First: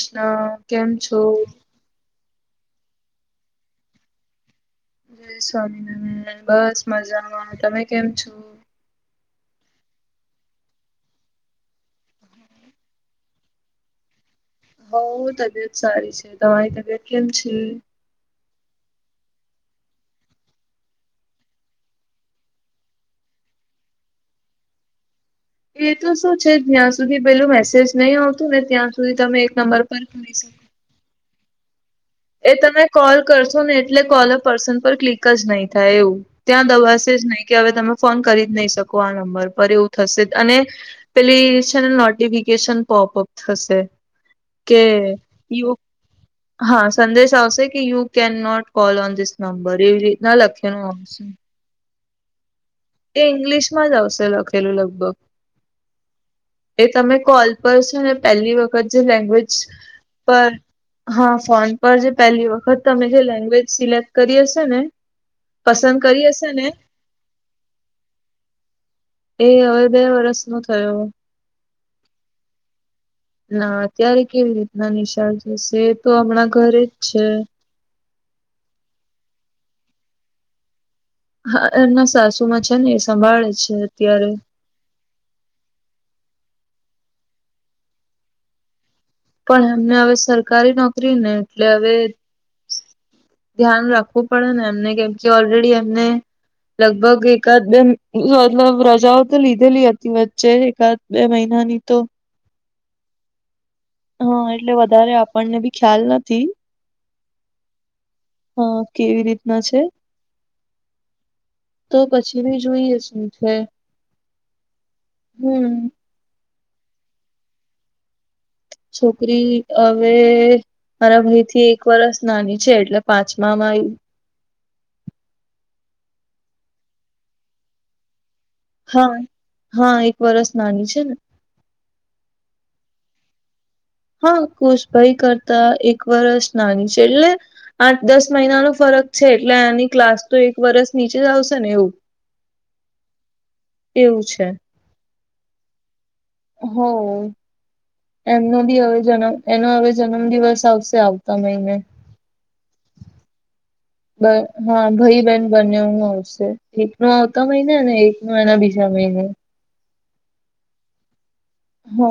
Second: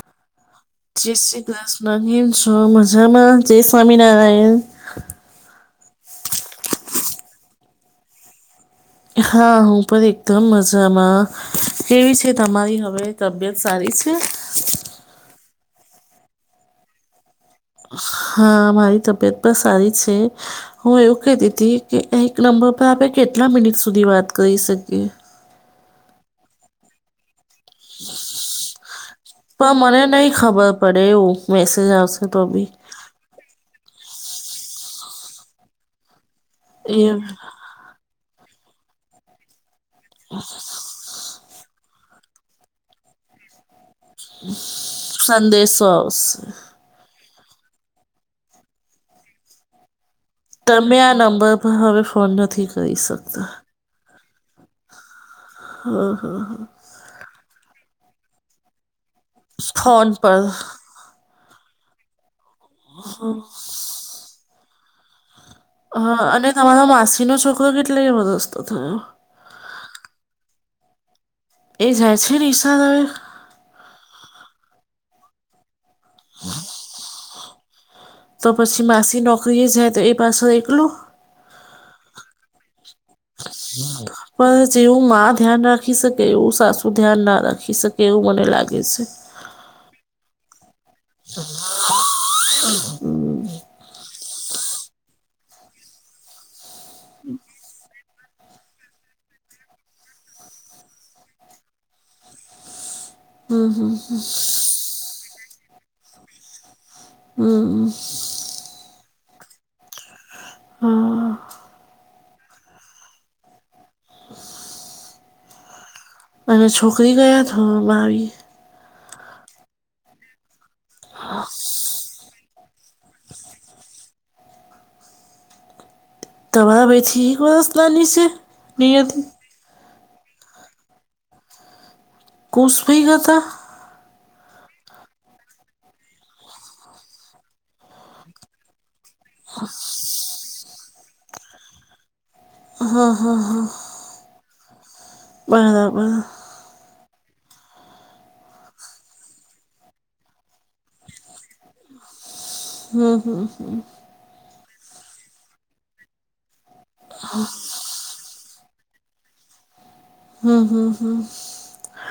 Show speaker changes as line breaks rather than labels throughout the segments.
કૃષ્ણ કેમ
જય
છો?
શ્રી કૃષ્ણ કેમ છો મજામાં જય સ્વામી નારાયણ.
હ સ્વામ બસ મજામાંનું તમે કેમ છો
હા હું પણ એકદમ મજામાં કેવી છે તમારી હવે તબિયત સારી છે
હ તબિયત સારી છે તમારી તબિયત કેમ છે
હા મારી તબિયત પણ સારી છે હું એવું કેહતી હતી કે એક નંબર પર આપણે કેટલા મિનિટ સુધી વાત કરી શકીએ?
એ તો શું છે જ્યાં સુધી પેલું મેસેજ નય આવતું ને ત્યાં સુધી તમે એક
પણ
નંબર પર
મને નહી
કરી શકો.
ખબર પડે એવું મેસેજ આવશે તો
એ
બી
તમે કોલ કરશો ને એટલે કોલ અ પર્સન પર ક્લિક જ નય થાય એવું ત્યાં
એ
દબાશે જ નહીં કે હવે તમે ફોન કરી જ નહી શકો આ નંબર પર એવું થશે જ અને પેલી છે ને નોટિફિકેશન પોપ અપ થશે. કે
સંદેશો આવશે.
સંદેસો આવશે કે you can not call on this number એવી રી
તમે આ નંબર પર હવે ફોન નથી કર
એ ઇંગ્લિશમાં જ આવશે લખેલું લગભગ
હા હા હા.
એ તમે કોલ પર છો ને પહેલી વખત જે લેંગ્વેજ
ફોન પર
હા ફોન પર જે પહેલી વખત તમે જે લેંગ્વેજ સિલેક્ટ કરી હશે ને પસંદ
હા
કરી હશે
અને
ને
તમારો માસી નો છોકરો કેટલી વરસ નો થયો?
એ હવે બે વરષ નો થયો.
એ જાય છે નિશાળ હવે?
ના અત્યારે કેવી રીતના નિશાળ જશે એ તો હમણાં ઘરે જ છે.
તો પસી માસી નોકરીએ જાય તો એ પાછું એકલું.
હા એમના સાસુ માં છે ને એ સંભાળે છે અત્યારે
પણ જેવું માં ધ્યાન રાખી શકે એવું સાસુ ધ્યાન ના રાખી શકે એવું મને લાગે છે.
પણ એમને હવે સરકારી નોકરી ને એટલે હવે
[inaudible]
ધ્યાન રાખવું પડે ને એમને કેમ કે ઓલરેડી એમને લગભગ એકાદ બે મતલબ રજાઓ તો લીધેલી હતી વચ્ચે એકાદ બે મહિના ની તો
હમમ હમમ
હા એટલે વધારે આપણને બી ખ્યાલ નથી.
હમમ.
હા કેવી રીતના છે તો પછી કેવી જોઈએ શું છે?
[inaudible]
હમમ
અને છોકરી ક્યાં ધોરણ માં આવી?
છોકરી હવે મારા ભાઈ થી એક વરસ નાની છે એટલે પાંચમા માં આયી.
તમારા બેેથી એક વરસ નાની છે?
હા
નિયતિ
હા એક વરષ નાની છે ને.
કુશ ભી હતા
હા ખુશભાઈ કરતા એક વરષ નાની છે, એટલે આઠ દસ મહિનાનો ફરક છે એટલે આની ક્લાસ તો એક વરસ નીચે જ આવશે ને એવું
હમ હા હા
એવું છે
બરાબર
હો એમનો બી હવે જનમ એનો હવે જન્મ દિવસ આવશે આવતા મહિને.
હમમ હમમ હમમ.
હા ભાઈ બેહેન બનેવું આવશે એક નો આવતા મહિને ને એક નો એના બીજા મહિને
હમ હમ હમ.
હો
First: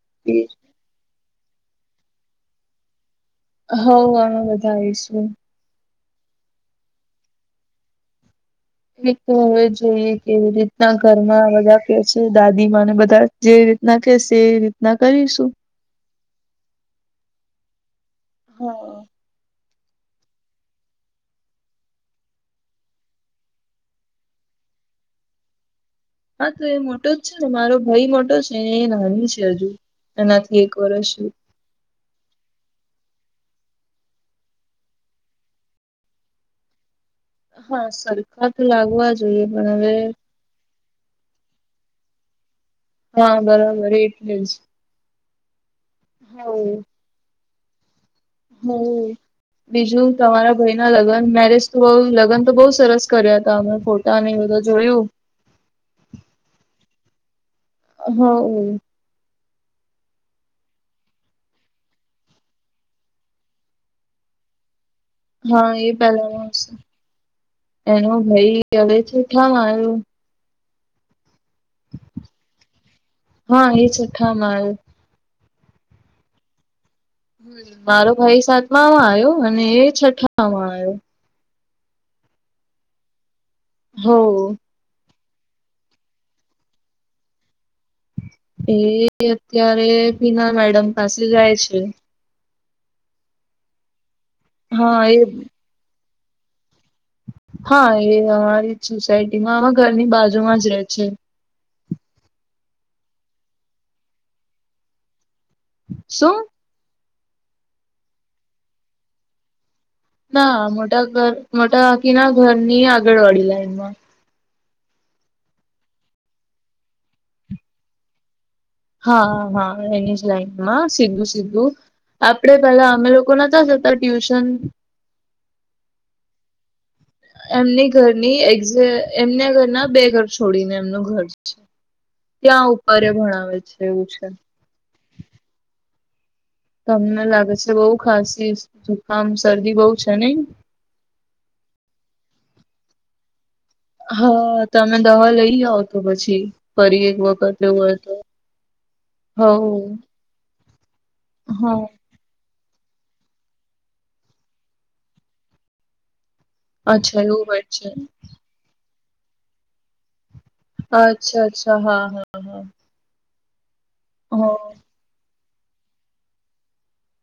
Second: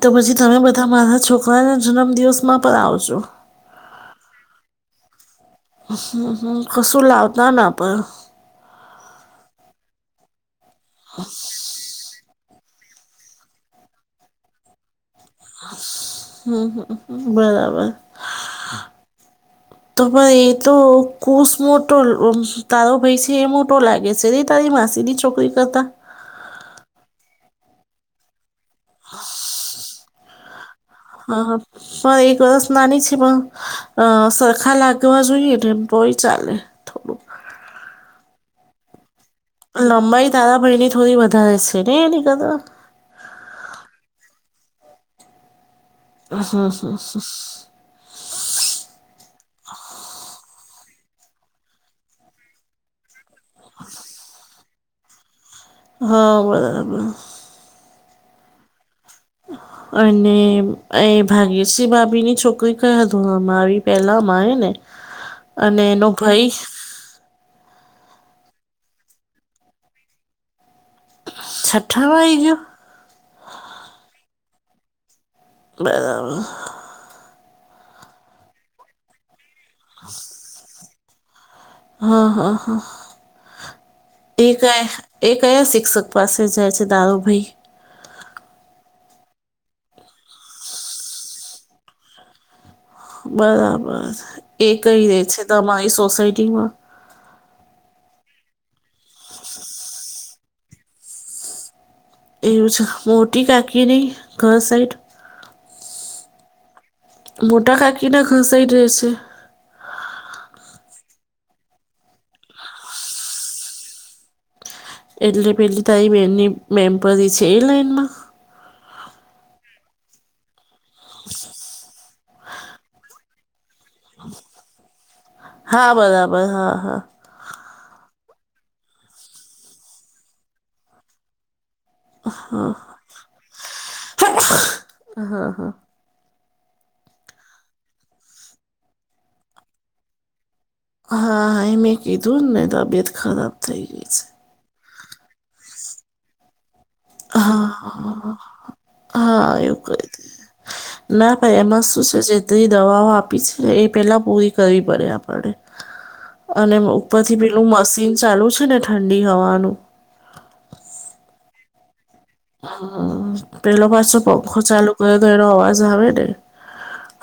તો પછી તમે બધા મારા છોકરાના જન્મદિવસમાં પણ આવજો
હ આમે બાવશું
હમ હમ કશું લાવતા પણ
તો હવે જોઈએ કે રીતના ઘરમાં બધા કે છે દાદીમાંને બધા જે રીતના કેશે એ રીતના કરીશું
હમ હ બરાબર
હા
તો પણ એ તો કુશ મોટો તારો ભાઈ છે એ મોટો લાગે છે ર તારી માસીની ચોખ તઈ કતા
હા તો એ મોટો જ છે ને મારો ભાઈ મોટો છે એ નાની છે હજુ એનાથી એક વર્ષ
હા હા પણ એક વરષ નાની છે પણ સરખા લાગવા જોઈએ ને ભય ચાલે થબું
હા સરખ તો લાગવા જોઈએ પણ હવે
લંબાઈ તારા ભાઈની થોડી વધારે છે ને એનીક.
હા બરોબર એટલે જ.
અ સર.
હમ. બીજું તમારા ભાઈ ના લગ્ન મેરેજ તો બ લગન તો બહુ સરસ કર્યા હતા અમે ફોટો. તને એ બધું જોયું.
હા બ.
હ.
હા. અને એ ભાગ્યસિંહ બાાભીની છોકરી કઈ હતીુંમારી પહેલાંમાંરે ને.
હા
અને
એ
એનો
પેલા
ભાઈ
નશે એનો ભાઈ હવેથી થ મારું.
છઠ વાઈ ગ.
હા એ છોઠા માલ.
બદાર.
હમ મારો ભાઈ સાતમામાં આવ્યો અને છઠ્ઠામાં આવ્યો.
હા હા હા
હો
ઠીક એ. એ કયા શિક્ષક પાસે જાય છે દારૂભાઈ.
એ અત્યારે પીના મેડમ પાસે જાય છે.
બરાબર એ કઈ રે છે તમારી સોસાયટી માં.
હા એ અમારી સોસાયટીમાં ઘરની બાજુમાં જ રહે છે.
એવું છે મોટી કાકી નહી ઘર સાઈડ.
શું.
મોટા ખાકીને ઘસાઈ દે છે.
ના મોટા ઘર મોટા બાકી ના ઘરની આગળવાડી લાઈનમાં.
એટલે પેલી તારી બેનની મેમ્પરી છે એ લાઈઇનમાં.
હા હા એની જ લાઈનમાં સીધું સીધું. આપડે પેલા અમે લોકો નતા જતા ટ્યુશન.
હા બરાબર હા હા.
એમની ઘરની એે એમના ઘર ના બે ઘર છોડીને એમનું ઘર છે. ત્યાં ઉપરે ભણાવે છે એવું છે.
હા હા.
તમને લાગે છે બઉુ ખાંસી જુકામ શરદી બઉુ છે ને.
હા હા એ મે કીધું ને તબિયત ખરાબ થઇ ગઈ છે.
હા તમે દવા લઈ આવઓ તો પછી ફરીએ.
હા
હ
હા એવું કઈ દ ના ભાઈ
હા
એમાંશું છે. જેટલી દવાઓ આપી છેને એ પેલા પૂરી કરવી પડે આપને. અને ઉપર
અચ્છા
થી
એવું હોય
પેલું
છે
મશીન ચાલુ છે ને ઠંડી હવાનું.
અચ્છા અચ્છા હા હા હા.
હ પેલો પાછો પંખો
હા
ચાલુ કર્યો તો એનો અવાજ આવે ને.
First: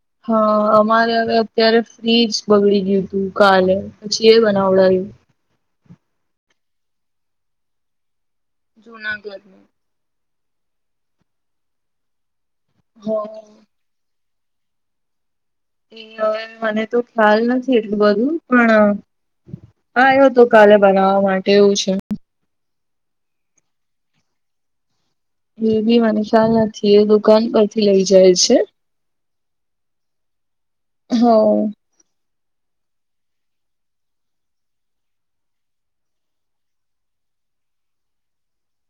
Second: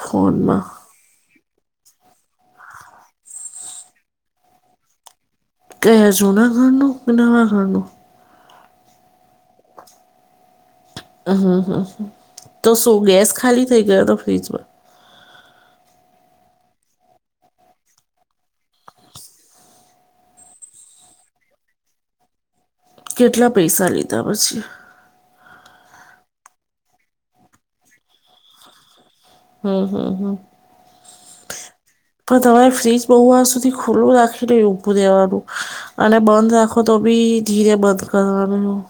ફોનમાં
હા. અરે હવે અત્યારે ફ્રીજ બગડી ગયું તું કાલે પછી એ બનાવડાવું.
કેયા જૂના ઘરનું કે નવા ઘરનું.
જુના ઘરનું.
મ હમ્મ હમ્મ હમ તો શું
હ
ગેસ ખાલી થઈ ગયો હતો ફ્રીજમાં.
એ હવે મને તો ખ્યાલ નથી એટલું બધું પણ હા એવું હતું કાલે બનાવવા માટે એવું છે.
કેટલા પૈસા લીધા પછી?
એ બી મને ખ્યાલ નથી એ દુકાન પરથી લઇ જાય છે.
હમ્મ હમ્મ.
હ.
પણ તમારે ફ્રીજ બહુ વાર સુધી ખુલ્લું રાખીને ઊભું રેવાનું અને બંધ રાખો તો બી ધીરે બંધ કરવાનું.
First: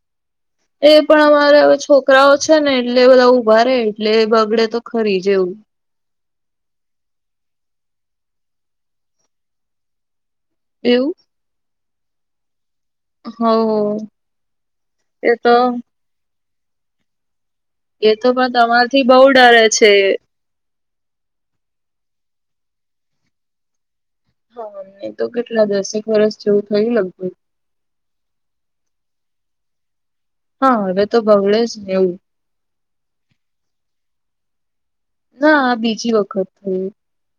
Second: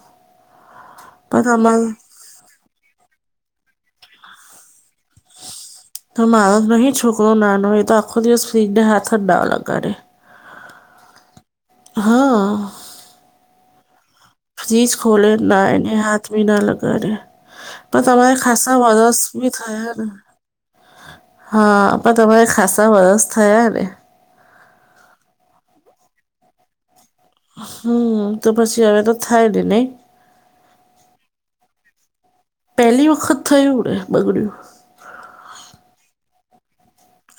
એ પણ અમારે હવે છોકરાઓ છે ને એટલે બધા ઊભા રે એટલે બગડે તો ખરી જેવું.
તો મારોસ નહીં છોકરો નાનો એ તો આખો દિવસ ફ્રીજને હાથ જ ના લગા રે.
એવું!
હા.
હવ.
ફ્રીિજ ખોલે ના એને હાથ ભી ના લગાારેે. પણ
એ તો
તમારે ખાસા
તમારથી
વસ
બહુ
ભી
ડરે
થયા
છે.
ને. હા પણ તમારે ખાસા વરસ થયા ને.
હાને તો કેટલા દસેક વર્ષ જેવું થય લગભગ.
હમ્મ તો પછી હવે તો થાય ને નહી.
હા હવે તો બગડે જ એવું.
પહેલી વખત થયું ને બગડ્યું.
ના બીજી વખત થઈ.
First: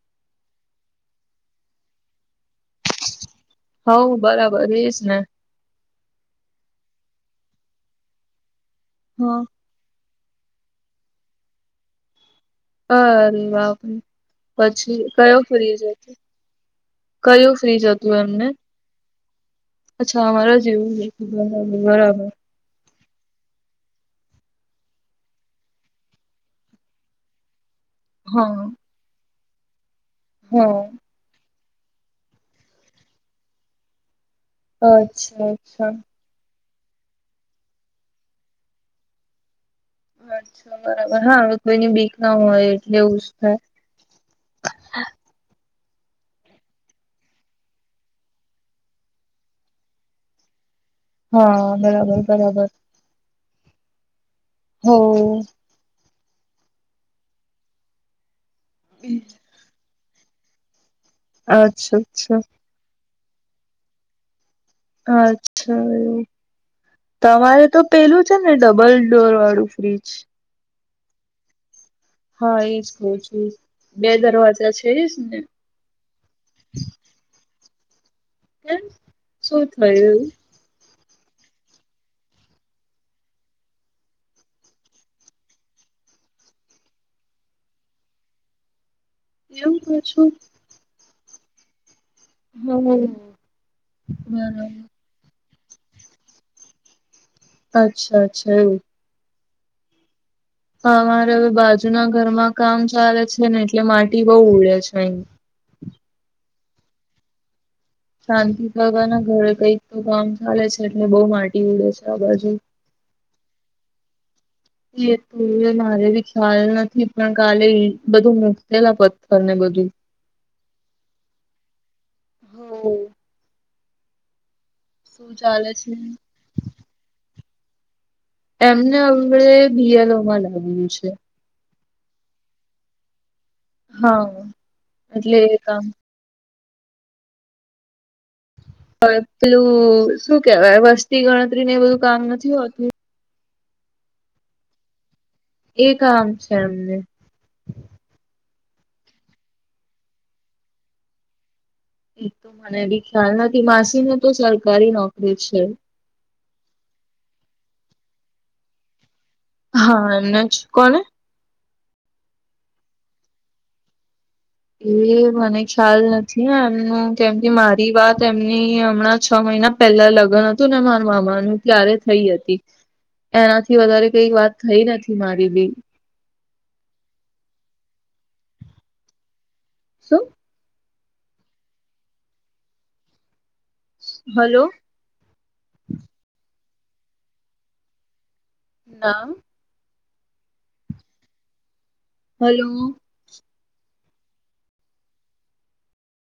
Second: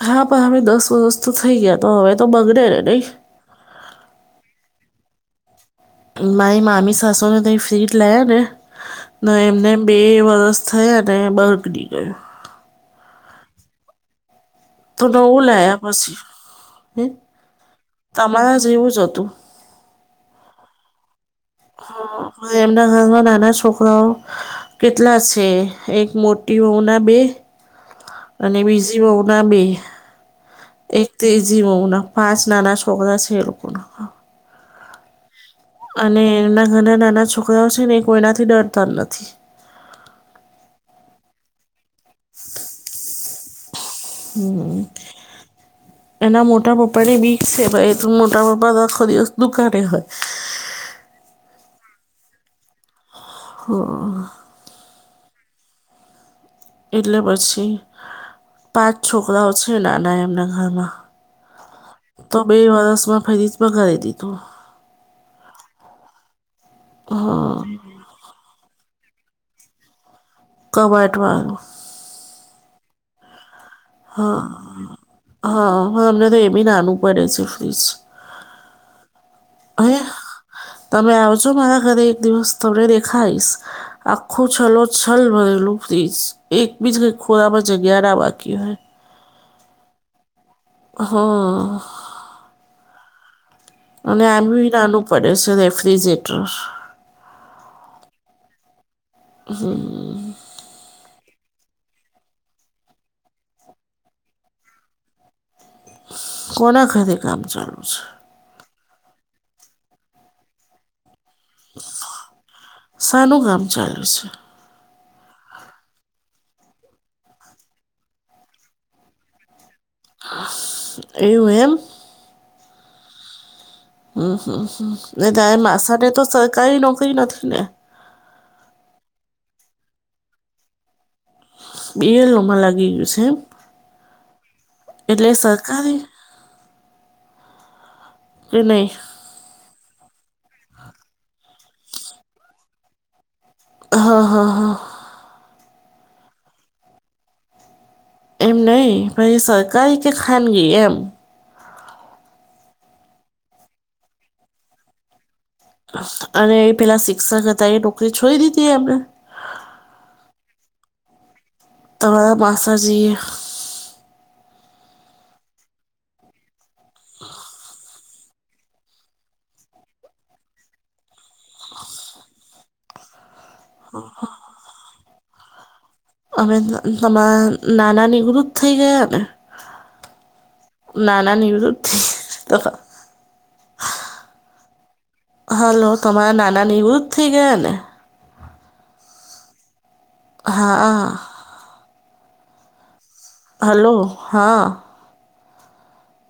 હા પણ હમે દસ વર્ષ તો થઈ ગયા તો હવે તો બગડ ને નહીં.
હઉ બરાબર એજ ને.
મારી માામી સાસુને ત ફ્રીજ લયા ને ન
હા.
એમને બે વરસ થયા અને બળગડી ગયું.
હરે વા.
તો
પછી કયું
નવું
ફ્રી
લાયા
જતું
પછી
કયું ફ્રી જતું એમને.
જે એવું જ હતું.
અચ્છા અમારે જ એવું બરાબર.
એમના ઘરમાં નાના છોકરાઓ કેટલા છે એક મોટી ઉમર ના બે અને
હા
બીજી બહુ ના બે.
હા.
એક તો ઇઝી હોવ ના પાંચ નાના છોકરા છે એ લોકોના.
અચ્છા અચ્છ.
અને એમના ઘરના નાના છોકરાઓ છે ને એ કોઈનાથી ડરતા નથી.
અચ્છા બરાબર હા હવે કોઈની બીક ના હોય એટલે એવું જ થાય.
હમ્મ. એના મોટા પપ્પા ને બીક છે ભ મોટા પપ્પા દખો દિવસ દુકારે હોય.
હા બરાબર બરાબર.
હા.
હવ.
એટલે પછી પાંચ છોકરાઓ છે નાના એમના ઘરમાં.
અચ્છા
તો
અચ્છા.
બે વરસમાં ફરી જ બગારી દીધું.
અચ્છા એવું, તમારે તો પેલું છે ન ડબલ ડોર વાળું ફ્રીજ.
કબાટ વાળું.
હા એજ કઉ છું. બે દરવાજા છે એજ ને?
હ મે તો એ બી નાનું પડે છે ફ્રીજ.
કેમ, શું
હે
થયું?
તમે આવજો મારા ઘરે એક દિવસ થોડે દેખાઈશ. આખું છલો છલ ભરેલું પ્લીઝ એક બીજઈ ખોરામાં જગ્યા ના બાકી હોય.
એવું ક છું.
હા.
[unintelligible]
અને આમ
બરાબર
નાનું પડે છે રેફ્રિજરેટર.
અચ્છા અચ્છા એવ.
હમ્મ.
હા અમારે હવે બાજુના ઘરમાં કામ ચાલે છે ને એટલે માટી બઉ ઉડે છે અહી.
કોના ખાતે કામ ચાલુ છે?
શાંતિ કરવાના ઘરે કઈક તો કામ ચાલે છે એટલે બઉ માટી ઉડે છે આ બાજુ.
સાનું કામ ચાલુ છે?
એ તું મને બી ખ્યાલ નથી પણ કાલે બધું મુકલા પથ્થર ને બધું.
એવું એમ?
હો
ઉ હમ્મ, હમ્મ,
શું
હ, તારે
ચાલે છે
માસાને તો સરકારી નોકરી નથી ને?
એમને અગળે બી એલ ઓ માં લાવ્યું છે.
બી એલ ઓ માં લાગી ગયું છે એમ,
હા
એટલે
એ કામ
સરકારી? એ નઈ.
પેલું શું કેવાય વસ્તી ગણતરી ને એ બધું કામ નથી હોતું.
હા, હા, હા.
એ કામ છે અમને.
એમ નઈ ભાઈ સરકારી કે ખાનગી એમ.
એ તો મને એ બી ખ્યાલ નથી માસીને તો સરકારી નોકરી છે.
અને એ પેલા શિક્ષક હતા એ નોકરી છોડી દીધી એમને?
હા એમણે, કોણે?
તમારા માસાજી.
એ મને ખ્યાલ નથી હે એમનું કેમકે મારી વાત એમની હમણાં છ મહિના પેલા લગ્ન હતું ને મારા મામાનું ત્યારે થઈ હતી. એનાથી વધારે કઈ વાત થઈ નથી મારી બી.
હવે તમારા નાના નિવૃત થઈ ગયાને?
શું?
નાના નિવૃત થઈ તો.
હલો.
હાલો તમારા નાના નિવૃત્ત થઈ ગયા ને.
ના
હા.
હલો.
હાલો, હા.